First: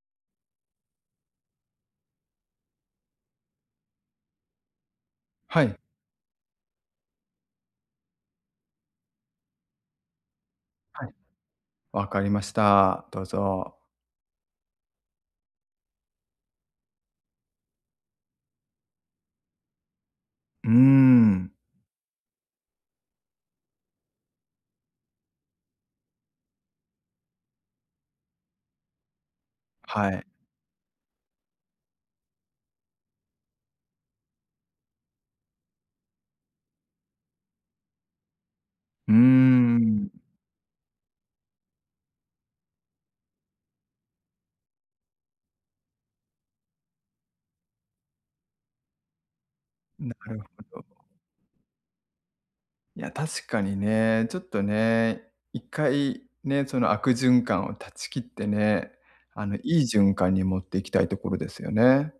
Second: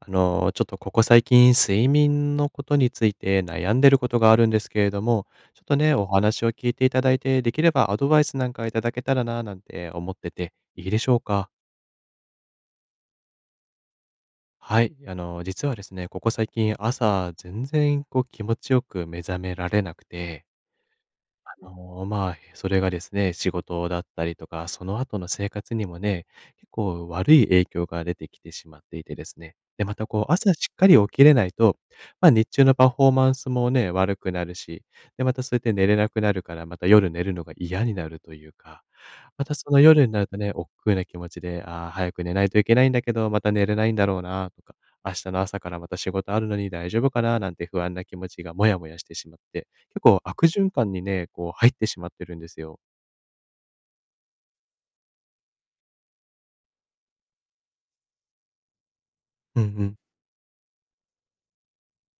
ちょっとここ最近、睡眠のことについて悩んでることがあるんですけれども、ちはょっとい。ね、お話を聞いていただいて、できればアドバイスなんかいただけたらな、なんて思ってて、いいではしい。ょうか？わかりました。どうぞ。はい、実はですね、ここ最近、朝、全然こう気持ちよく目覚められなくて、うーん。それがですね、仕事だったりとか、その後の生活にもね、結構悪い影響が出てきてしまっていてですね。で、またはい。こう、朝しっかり起きれないと、日中のパフォーマンスもね、悪くなるし、で、またそうやって寝れなくなるから、また夜寝るのが嫌になるというか、うーまたその夜ん。になるとね、億劫な気持ちで、ああ、早く寝ないといけないんだけど、また寝れないんだろうなとか、明日の朝からまた仕事あるのに大丈夫かななんて不安な気持ちがもやもやしてしまって、結な構る悪循ほ環ど。にね、こう入ってしまってるんですよ。いや、確かにね、ちょっとね、一回ね、その悪循環を断ち切ってね、いうんういん。循環に持っていきたいところですよね。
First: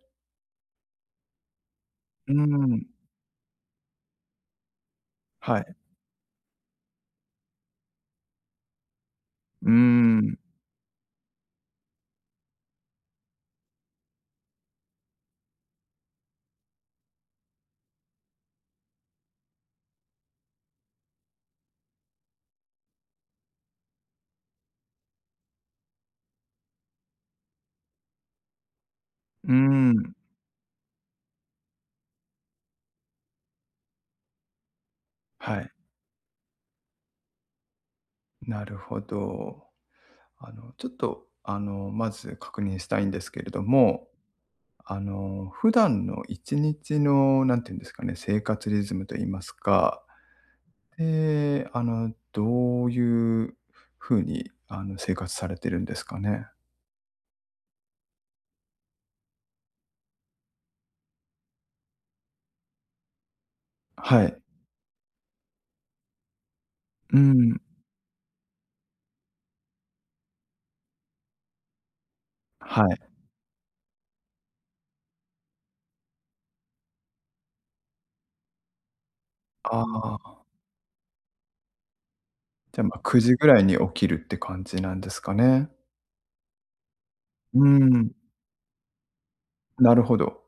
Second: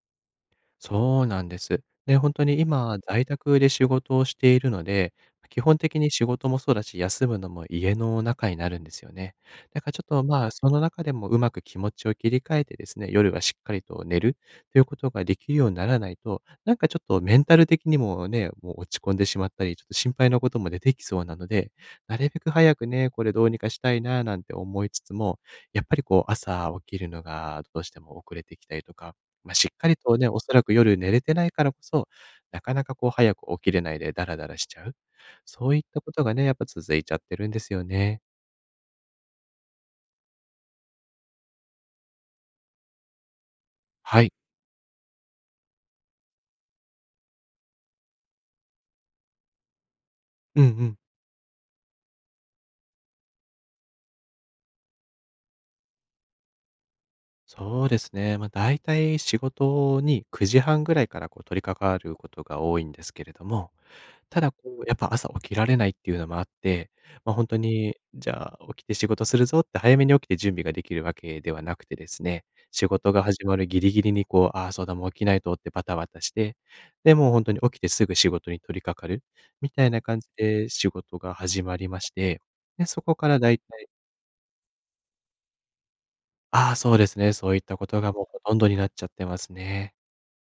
そうなんです。で、うー本当に今、ん。在宅で仕事をしているので、は基い。本的に仕事もそうだし、休むのも家の中になるんですよね。うーだからちょっと、ん。その中でもうまく気持ちを切り替えてですね、夜はしっかりと寝るということができるようにならないと、なんかちょっとメンタル的にもね、もう落ち込んでしまったり、ちょっと心配なことも出てきそうなので、なるべく早くね、これどうにかしたいななんて思いつつも、やっぱりこう朝起きるのがどうしても遅れてきたりとか、うーしっかりん。とね、おそらく夜寝れてないからこそ、なかなかこう早く起きれないでダラダラしちゃう。はそい。ういったことがね、やっぱ続いちゃってるんですよね。なるほど。ちょっと、まず確認したいんですけれども、はい。普段の1日の、なんていうんですかね、生活リズムと言いますか、うんうん。で、どういう風に、生活されてるんですかね？そうですね。大体仕事に9時半ぐらいからこう取り掛かることが多いんですけれども、はたい。だ、こう、やっぱ朝起きられないっていうのもあって、うほんとん。に、じゃあ、起きて仕事するぞって早めに起きて準備ができるわけではなくてですね、は仕い。事が始まるギリギリに、こう、ああ、そうだ、もう起きないとってバタバタして、で、もうほんとに起きてすぐ仕事に取り掛かるみたいなあ感じあ、で仕事が始まりまして、じゃで、あ、ま、そこ9か時らぐだいらいたに起い、きるって感じなんですかね。ああ、そうですね、そういっうたことん、がもうほとんどになっちゃってますね。なるほど。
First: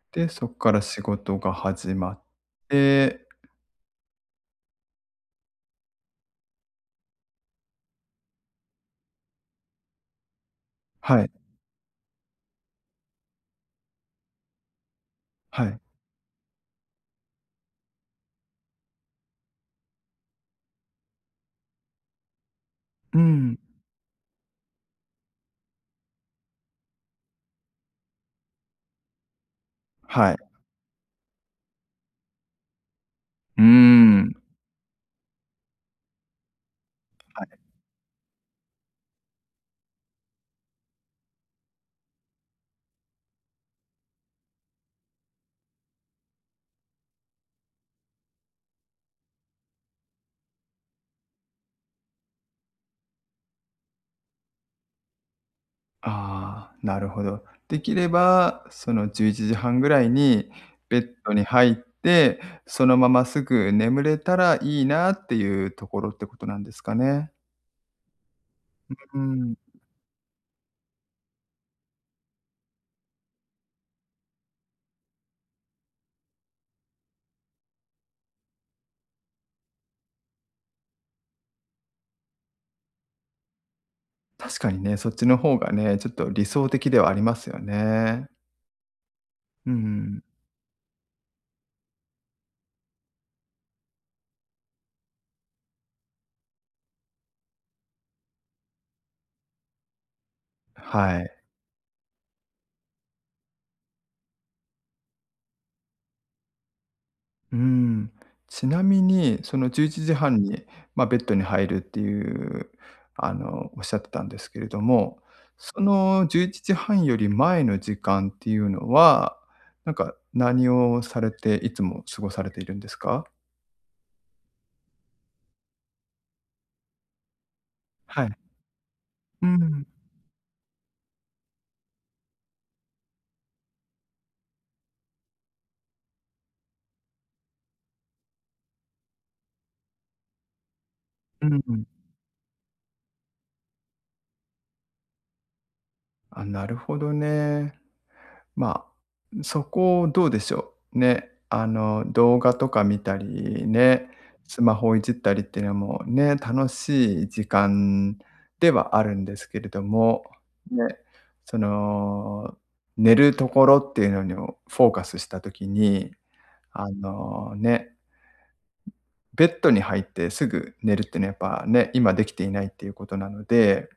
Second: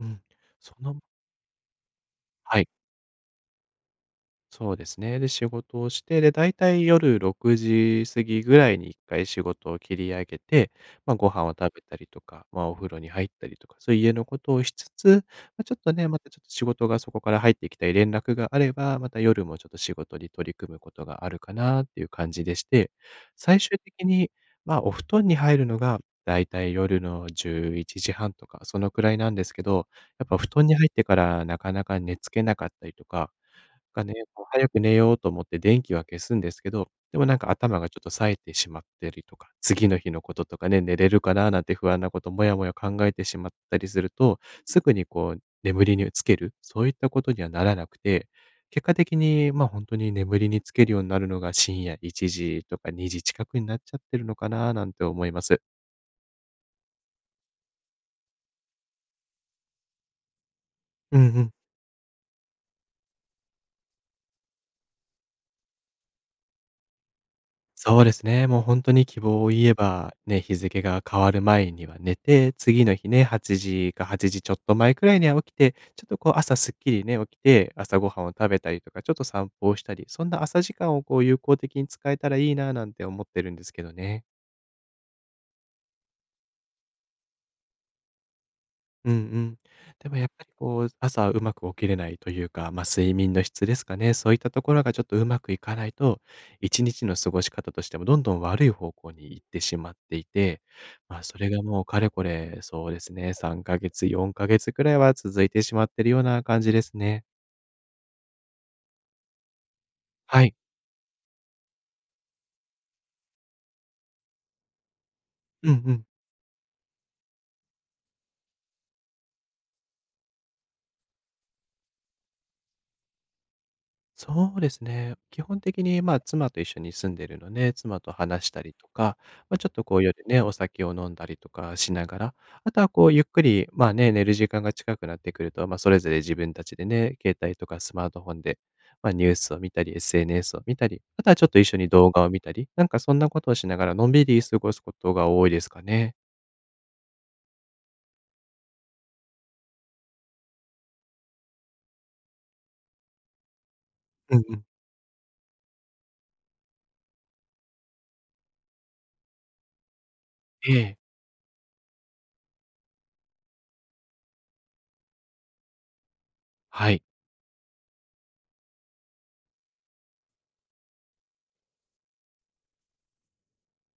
うん。で、そっかそらの、仕事が始まっはい。て、そうですね。で、仕事をして、で、だいたい夜6時過ぎぐらいに一回仕事を切り上げて、はごい、飯を食べたりとか、お風呂に入ったりとか、そういう家のことをしつつ、はちょっい。とね、またちょっと仕事がそこから入ってきたり連絡があれば、また夜もちょっと仕事に取り組むことがあるかなっていう感じでして、うん、最終的に、お布団に入るのがだいたい夜の11時半とか、そのくらいなんですけど、やっはい。ぱ布団に入ってからなかなか寝付けなかったりとかうーがね、ん、はい。こう早く寝ようと思って電気は消すんですけど、でもなんか頭がちょっと冴えてしまってりとか、次の日のこととかね、寝れるかななんて不安なこと、もやもや考えてしまったりすると、すぐにこう眠りにつける、そういったことにはならなくて、結果的に、本当に眠りにつけるようになるのが深夜1時とか2時近くになっちゃってるのかななんて思います。ああ、なるほど。できれば、その11時半ぐらいにベッうんドうにん。入って、そのまますぐ眠れたらいいなっていうところってことなんですかね。そうですね。もう本当にう希望をん。言えば、ね、日付が変わる前には寝て、次の日ね、8時か8時ちょっと前くらいには起きて、ちょっとこう朝すっきりね、起きて、朝ごはんを食べたりとか、ちょっと散歩をしたり、そんな朝時間をこう有効的に使えたらいいななんて思ってるんですけどね。確かにね、そっちの方がね、ちょっと理想的ではありますよね。うんうん。うでもん。やっぱりこう、朝うまく起きれないというか、睡眠の質ですかね、そういったところがちょっとうまくいかないと、1日の過ごし方としてもどんどん悪い方向に行ってしまっていて、はい。それがもうかれこれ、そうですね、3ヶ月、4ヶ月くらいは続いてしまってるような感じですね。うん。ちなみに、そのじゅういちじはんはい。に、まあ、ベッドに入るっていう、おっしゃってたんですけれども、うんそうん。の11時半より前の時間っていうのは、なんか何をされて、いつも過ごされているんですか？そうですね。基本的に、妻と一緒に住んでるので、妻とはい。話したりとか、うちょっとん、こう夜ね、お酒を飲んだりとかしながら、あとはこうゆっくり、寝る時間が近くなってくると、それぞれ自分たちでね、携帯とかスマートフォンで、ニュースを見たり、SNS を見たり、あとはちうょっと一緒ん。に動画を見たり、なんかそんなことをしながら、のんびり過ごすことが多いですかね。あ、なるほどね。まあ、そこどうでしょう。ね、動画とか見たりね、うんうスん。マホをいじったりっていうのもね、楽しい時間ではあるんですけれども、えね、え。その、寝るところっていうのにフォーカスした時に、はい。ね、ベッドに入ってすぐ寝るっていうのはやっぱね、今できていないっていうことなので、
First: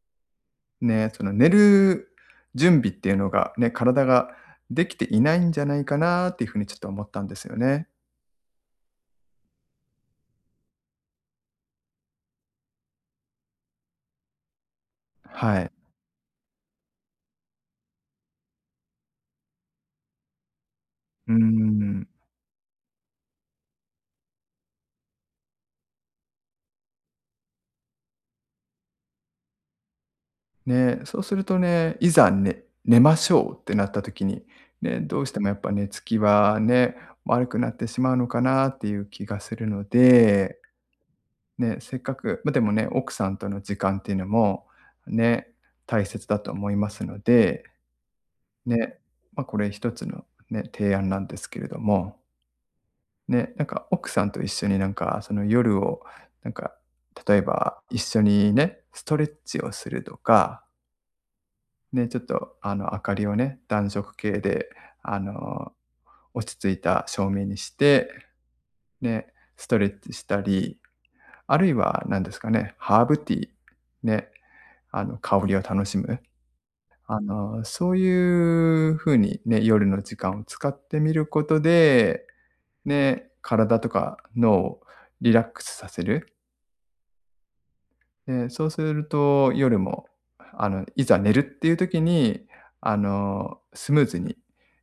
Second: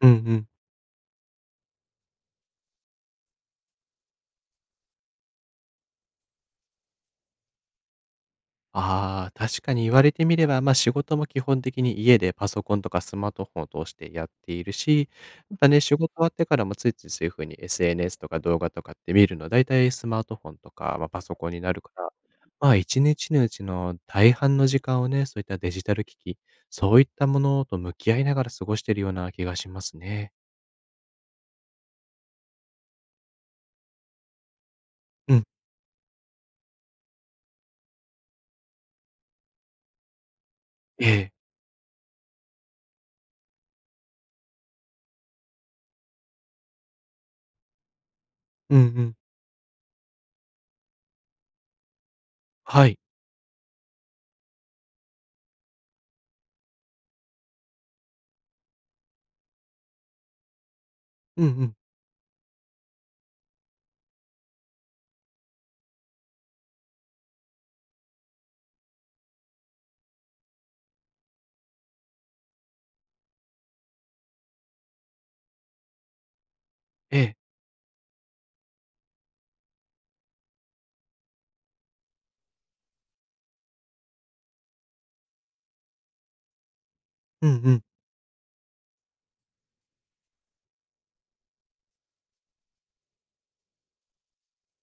うんうん。ね、その寝る準備っていうのがね、体ができていないんじゃないかなっていうふうにちょっと思ったんですよね。ああ、確かに言われてみれば、仕事も基本的に家でパソコンとかスマートフォンを通してやっているし、まはたい。ね、仕事終わってからもついついそういう風に SNS とか動画とかって見るの、だいたいスマートフォンとか、パうソーコンになるかん。ら、1日のうちの大半の時間をね、そういったデジタル機器、そういったものと向き合いながら過ごしているような気がしますね。ね、そうするとね、いざね寝ましょうってなった時に、ね、どうしうてん、もやっぱ寝つきはね、悪くなってしまうのかなっていう気がするので、ええ。ね、せっかく、まあ、でもね、奥さんとの時間っていうのも、ね、大切だと思いますので、うんうね、ん。まあ、これ一つのね、提案なんですけれども。はい。ね、なんか奥さんと一緒になんかその夜を、なんか例えば一緒にね、ストレッチをするとか、うんうん。ね、ちょっとあの明かりをね、暖色系であの落ち着いた照明にして、ね、ストレッチしたり、あるいは何ですかね、ハーブティー、ね、あの香りを楽しむ。ええ。そういう風にね、夜の時間を使ってみることで、ね、体とか脳をリラックスさせる。うんうん。で、そうすると夜も、いざ寝るっていう時に、スムーズに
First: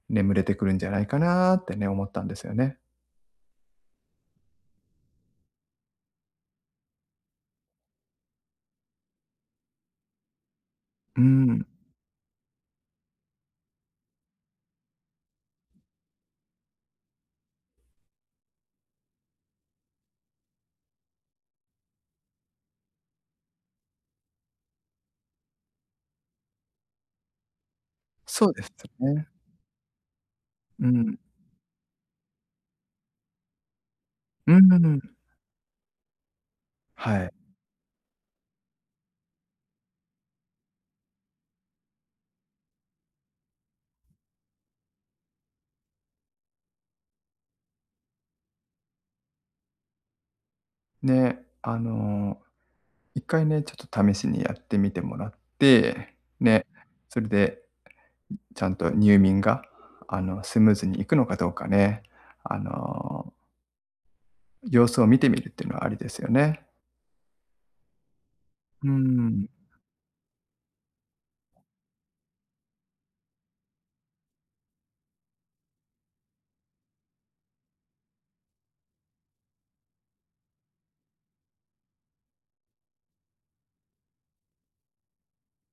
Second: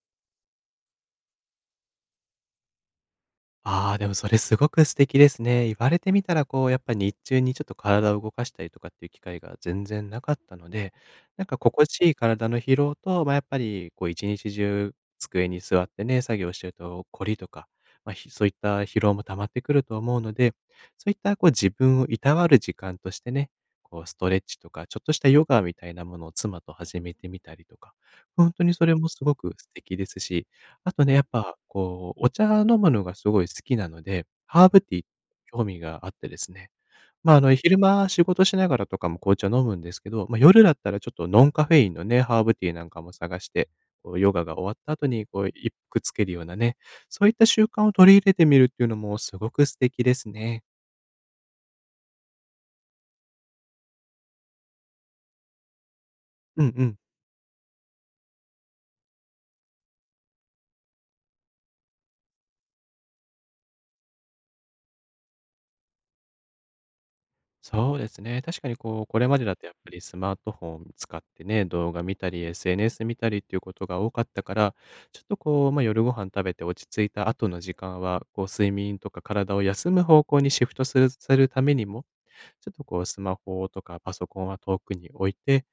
眠れてくるんじゃないかなってね、思ったんですよね。ああ、でもそれすごく素敵ですね。言われてみたら、こう、やっぱ日中にちょっと体を動かしたりとかっていう機会が全然なかったので、うなんかん、心地いい体の疲労と、やっぱり、こう、一日中机に座ってね、作業してると凝りとか、そういった疲労も溜まってくると思うので、そういったこう自分をいたわる時間としてね、こうストレッチとか、ちょっとしたヨガみたいなものを妻と始めてみたりとか、そ本うで当すにそれもすね。ごく素敵ですし、うあとね、ん。やっぱ、こう、お茶飲むのがすごい好きなので、うハーブティん。ー興味があってですね。はい。昼間仕事しながらとかも紅茶飲むんですけど、夜だったらちょっとノンカフェインのね、ハーブティーなんかも探して、こう、ヨガが終わった後に、こう、一服つけるようなね、そういった習慣を取り入れてみるっていうのもすごく素敵ですね。ね、一回ね、ちょっと試しにやってみてもらって、うね、んうん。それでちゃんと入眠が、スムーズにいくのかどうかね、あの、様子を見てみるっていうのはありですよね。そうですね。確かにうこう、これまでん。だとやっぱりスマートフォン使ってね、動画見たり、SNS 見たりっていうことが多かったから、ちょっとこう、夜ご飯食べて落ち着いた後の時間は、こう、睡眠とか体を休む方向にシフトするためにも、ちょっとこう、スマホとかパソコンは遠くに置いて、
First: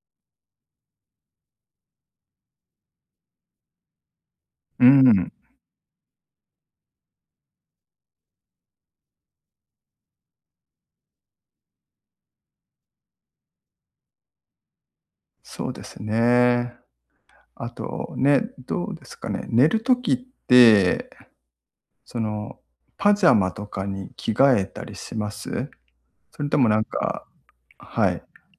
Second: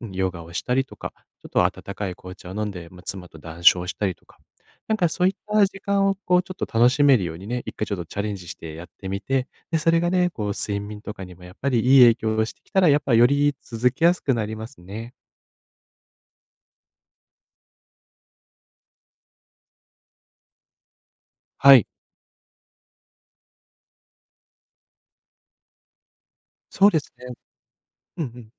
うん、ヨガをしたりとか、ちょっと温かい紅茶を飲んで、妻と談笑したりとか、うなんかそうん。いった時間をこうちょっと楽しめるようにね、一回ちょっとチャレンジしてやってみて、で、それがね、こう睡眠とかにもやっぱりいい影響をしてきたら、やっぱより続けやすくなりますね。そうですね。あとね、どうですかね、寝るときって、はい、その、パジャマとかに着替えたりします？それともなんそうですか、ね。はい、うんうん。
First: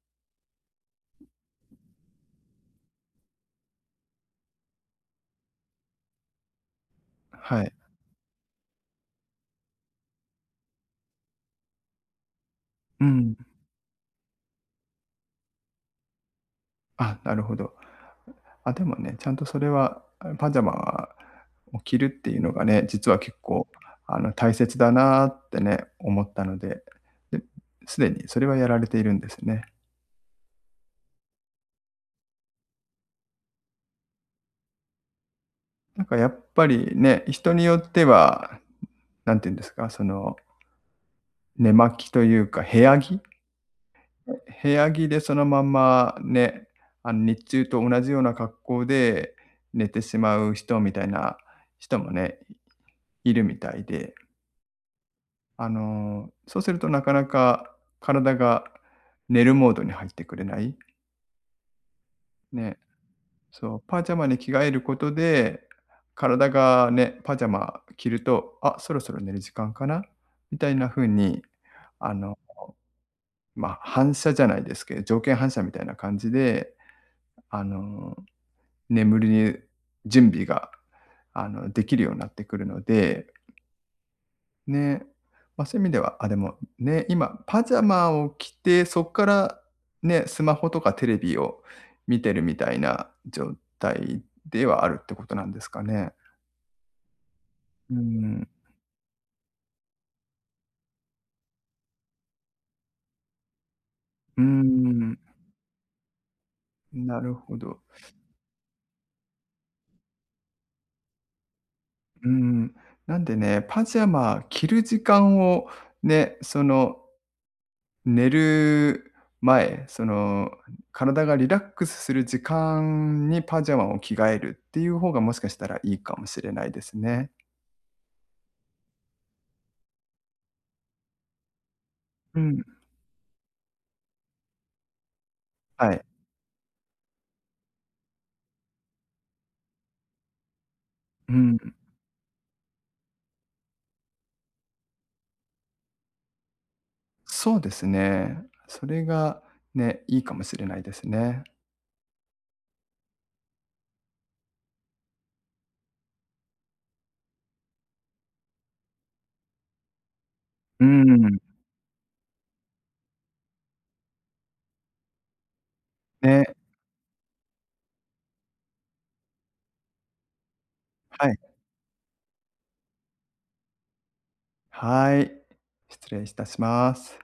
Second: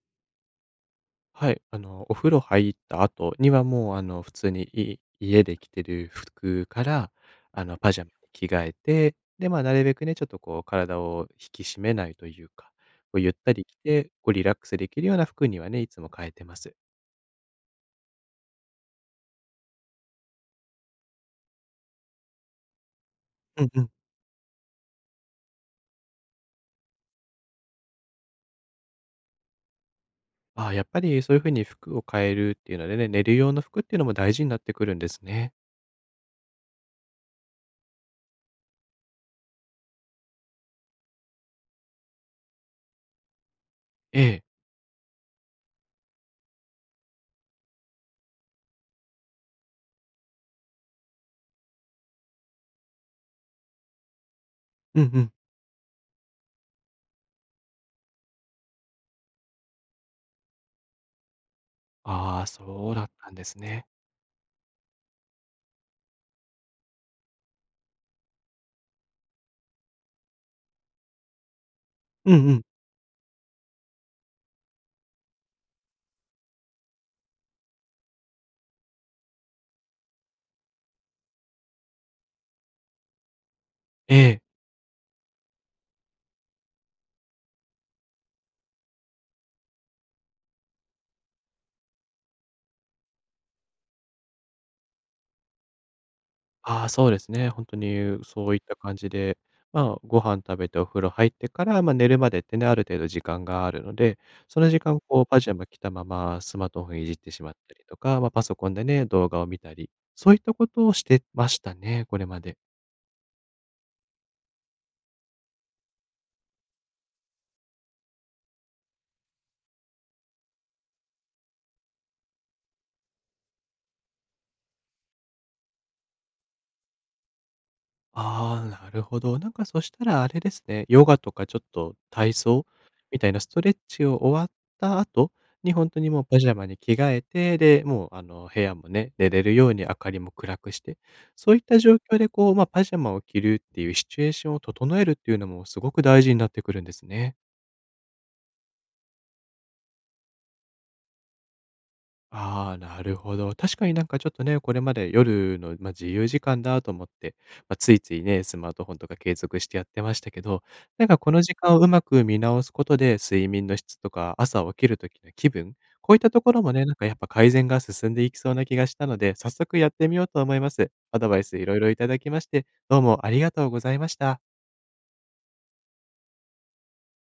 はい、お風呂入った後にはもう、普通に家で着てる服から、はい。パジャマに着替えて、で、なるべくね、ちょっとこう体を引き締めないというか、うこうゆっん。たり着て、こうリラックスできるような服にはね、いつも変えてます。あ、なるほど。あ、でもね、ちゃんとそれは、あ、パジャマを着るっていうのがね、実は結う構、んうん。大切だなってね、思ったので、で、すでにそれはやられているんですね。ああ、やっぱりそういう風に服を変えるっていうのでね、寝る用の服っていうのも大事になってくるんですね。なんかやっぱりね、人によっては、なんて言うんですか、その寝巻きというか、部屋着ええ。部屋着でそのまんまね、日中と同じような格好で寝てしまう人みたいな人もね、いるみたいで、うんうん。そうするとなかなか体が寝るモードに入ってくれない。ああ、ね、そうだったんですそう、ね。パジャマに着替えることで、体がね、パジャマ着ると、あ、そろそろ寝る時間かなみたいな風に、あうの、んうん。まあ、反射じゃないですけど、条件反射みたいな感じで、あの、眠りに準備が、できるようになってくるので、ええ。ね、まあ、そういう意味では、あ、でも、ね、今パジャマを着て、そこから、ね、スマホとかテレビを見てるみたいな状態ではあるってことなんですかね。ああ、そうですね。本当うにん、そういった感じで、ご飯食べてお風呂入ってから、寝るまでってね、ある程度時間があるので、うその時間、ん、こう、パジャマ着たままスマートフォンいじっなてるしまっほたど。りとか、パソコンでね、動画を見たり、そういったことをしてましたね、これうまで。ん。なんでね、パジャマ着る時間をね、その寝る前、その、体がリラックスする時間にパジャマを着替えるっていう方が、もしかしたらいいかもしれないですね。ああ、なるほど。なんかそしたらあれですね、ヨガとかちょっと体うん。操みたいなストレッチを終わった後に本は当い。にもうパジャマに着替えて、で、もうあの部屋もね、寝れるように明かりも暗くして、うそういっん、た状況でこう、パジャマを着るっていうシチュエーションを整えるっていうのもすごく大事になってくるんですね。そうですね。それがね、いいかもしれないですね。ああ、なるほど。確かになんかちょっとね、これまで夜の、自由時間だと思って、ついついね、スマートフォンとか継続してやってましたけど、うなんかこん。の時間をうまく見直すことで、睡眠の質とか朝起きる時の気分、こういったとね、ころもね、なんかやっぱ改善が進んでいきそうな気がしたので、早速やってみようと思います。アはドい。バイスいろいろいただきまして、どうもありがとうございました。はい。失礼いたします。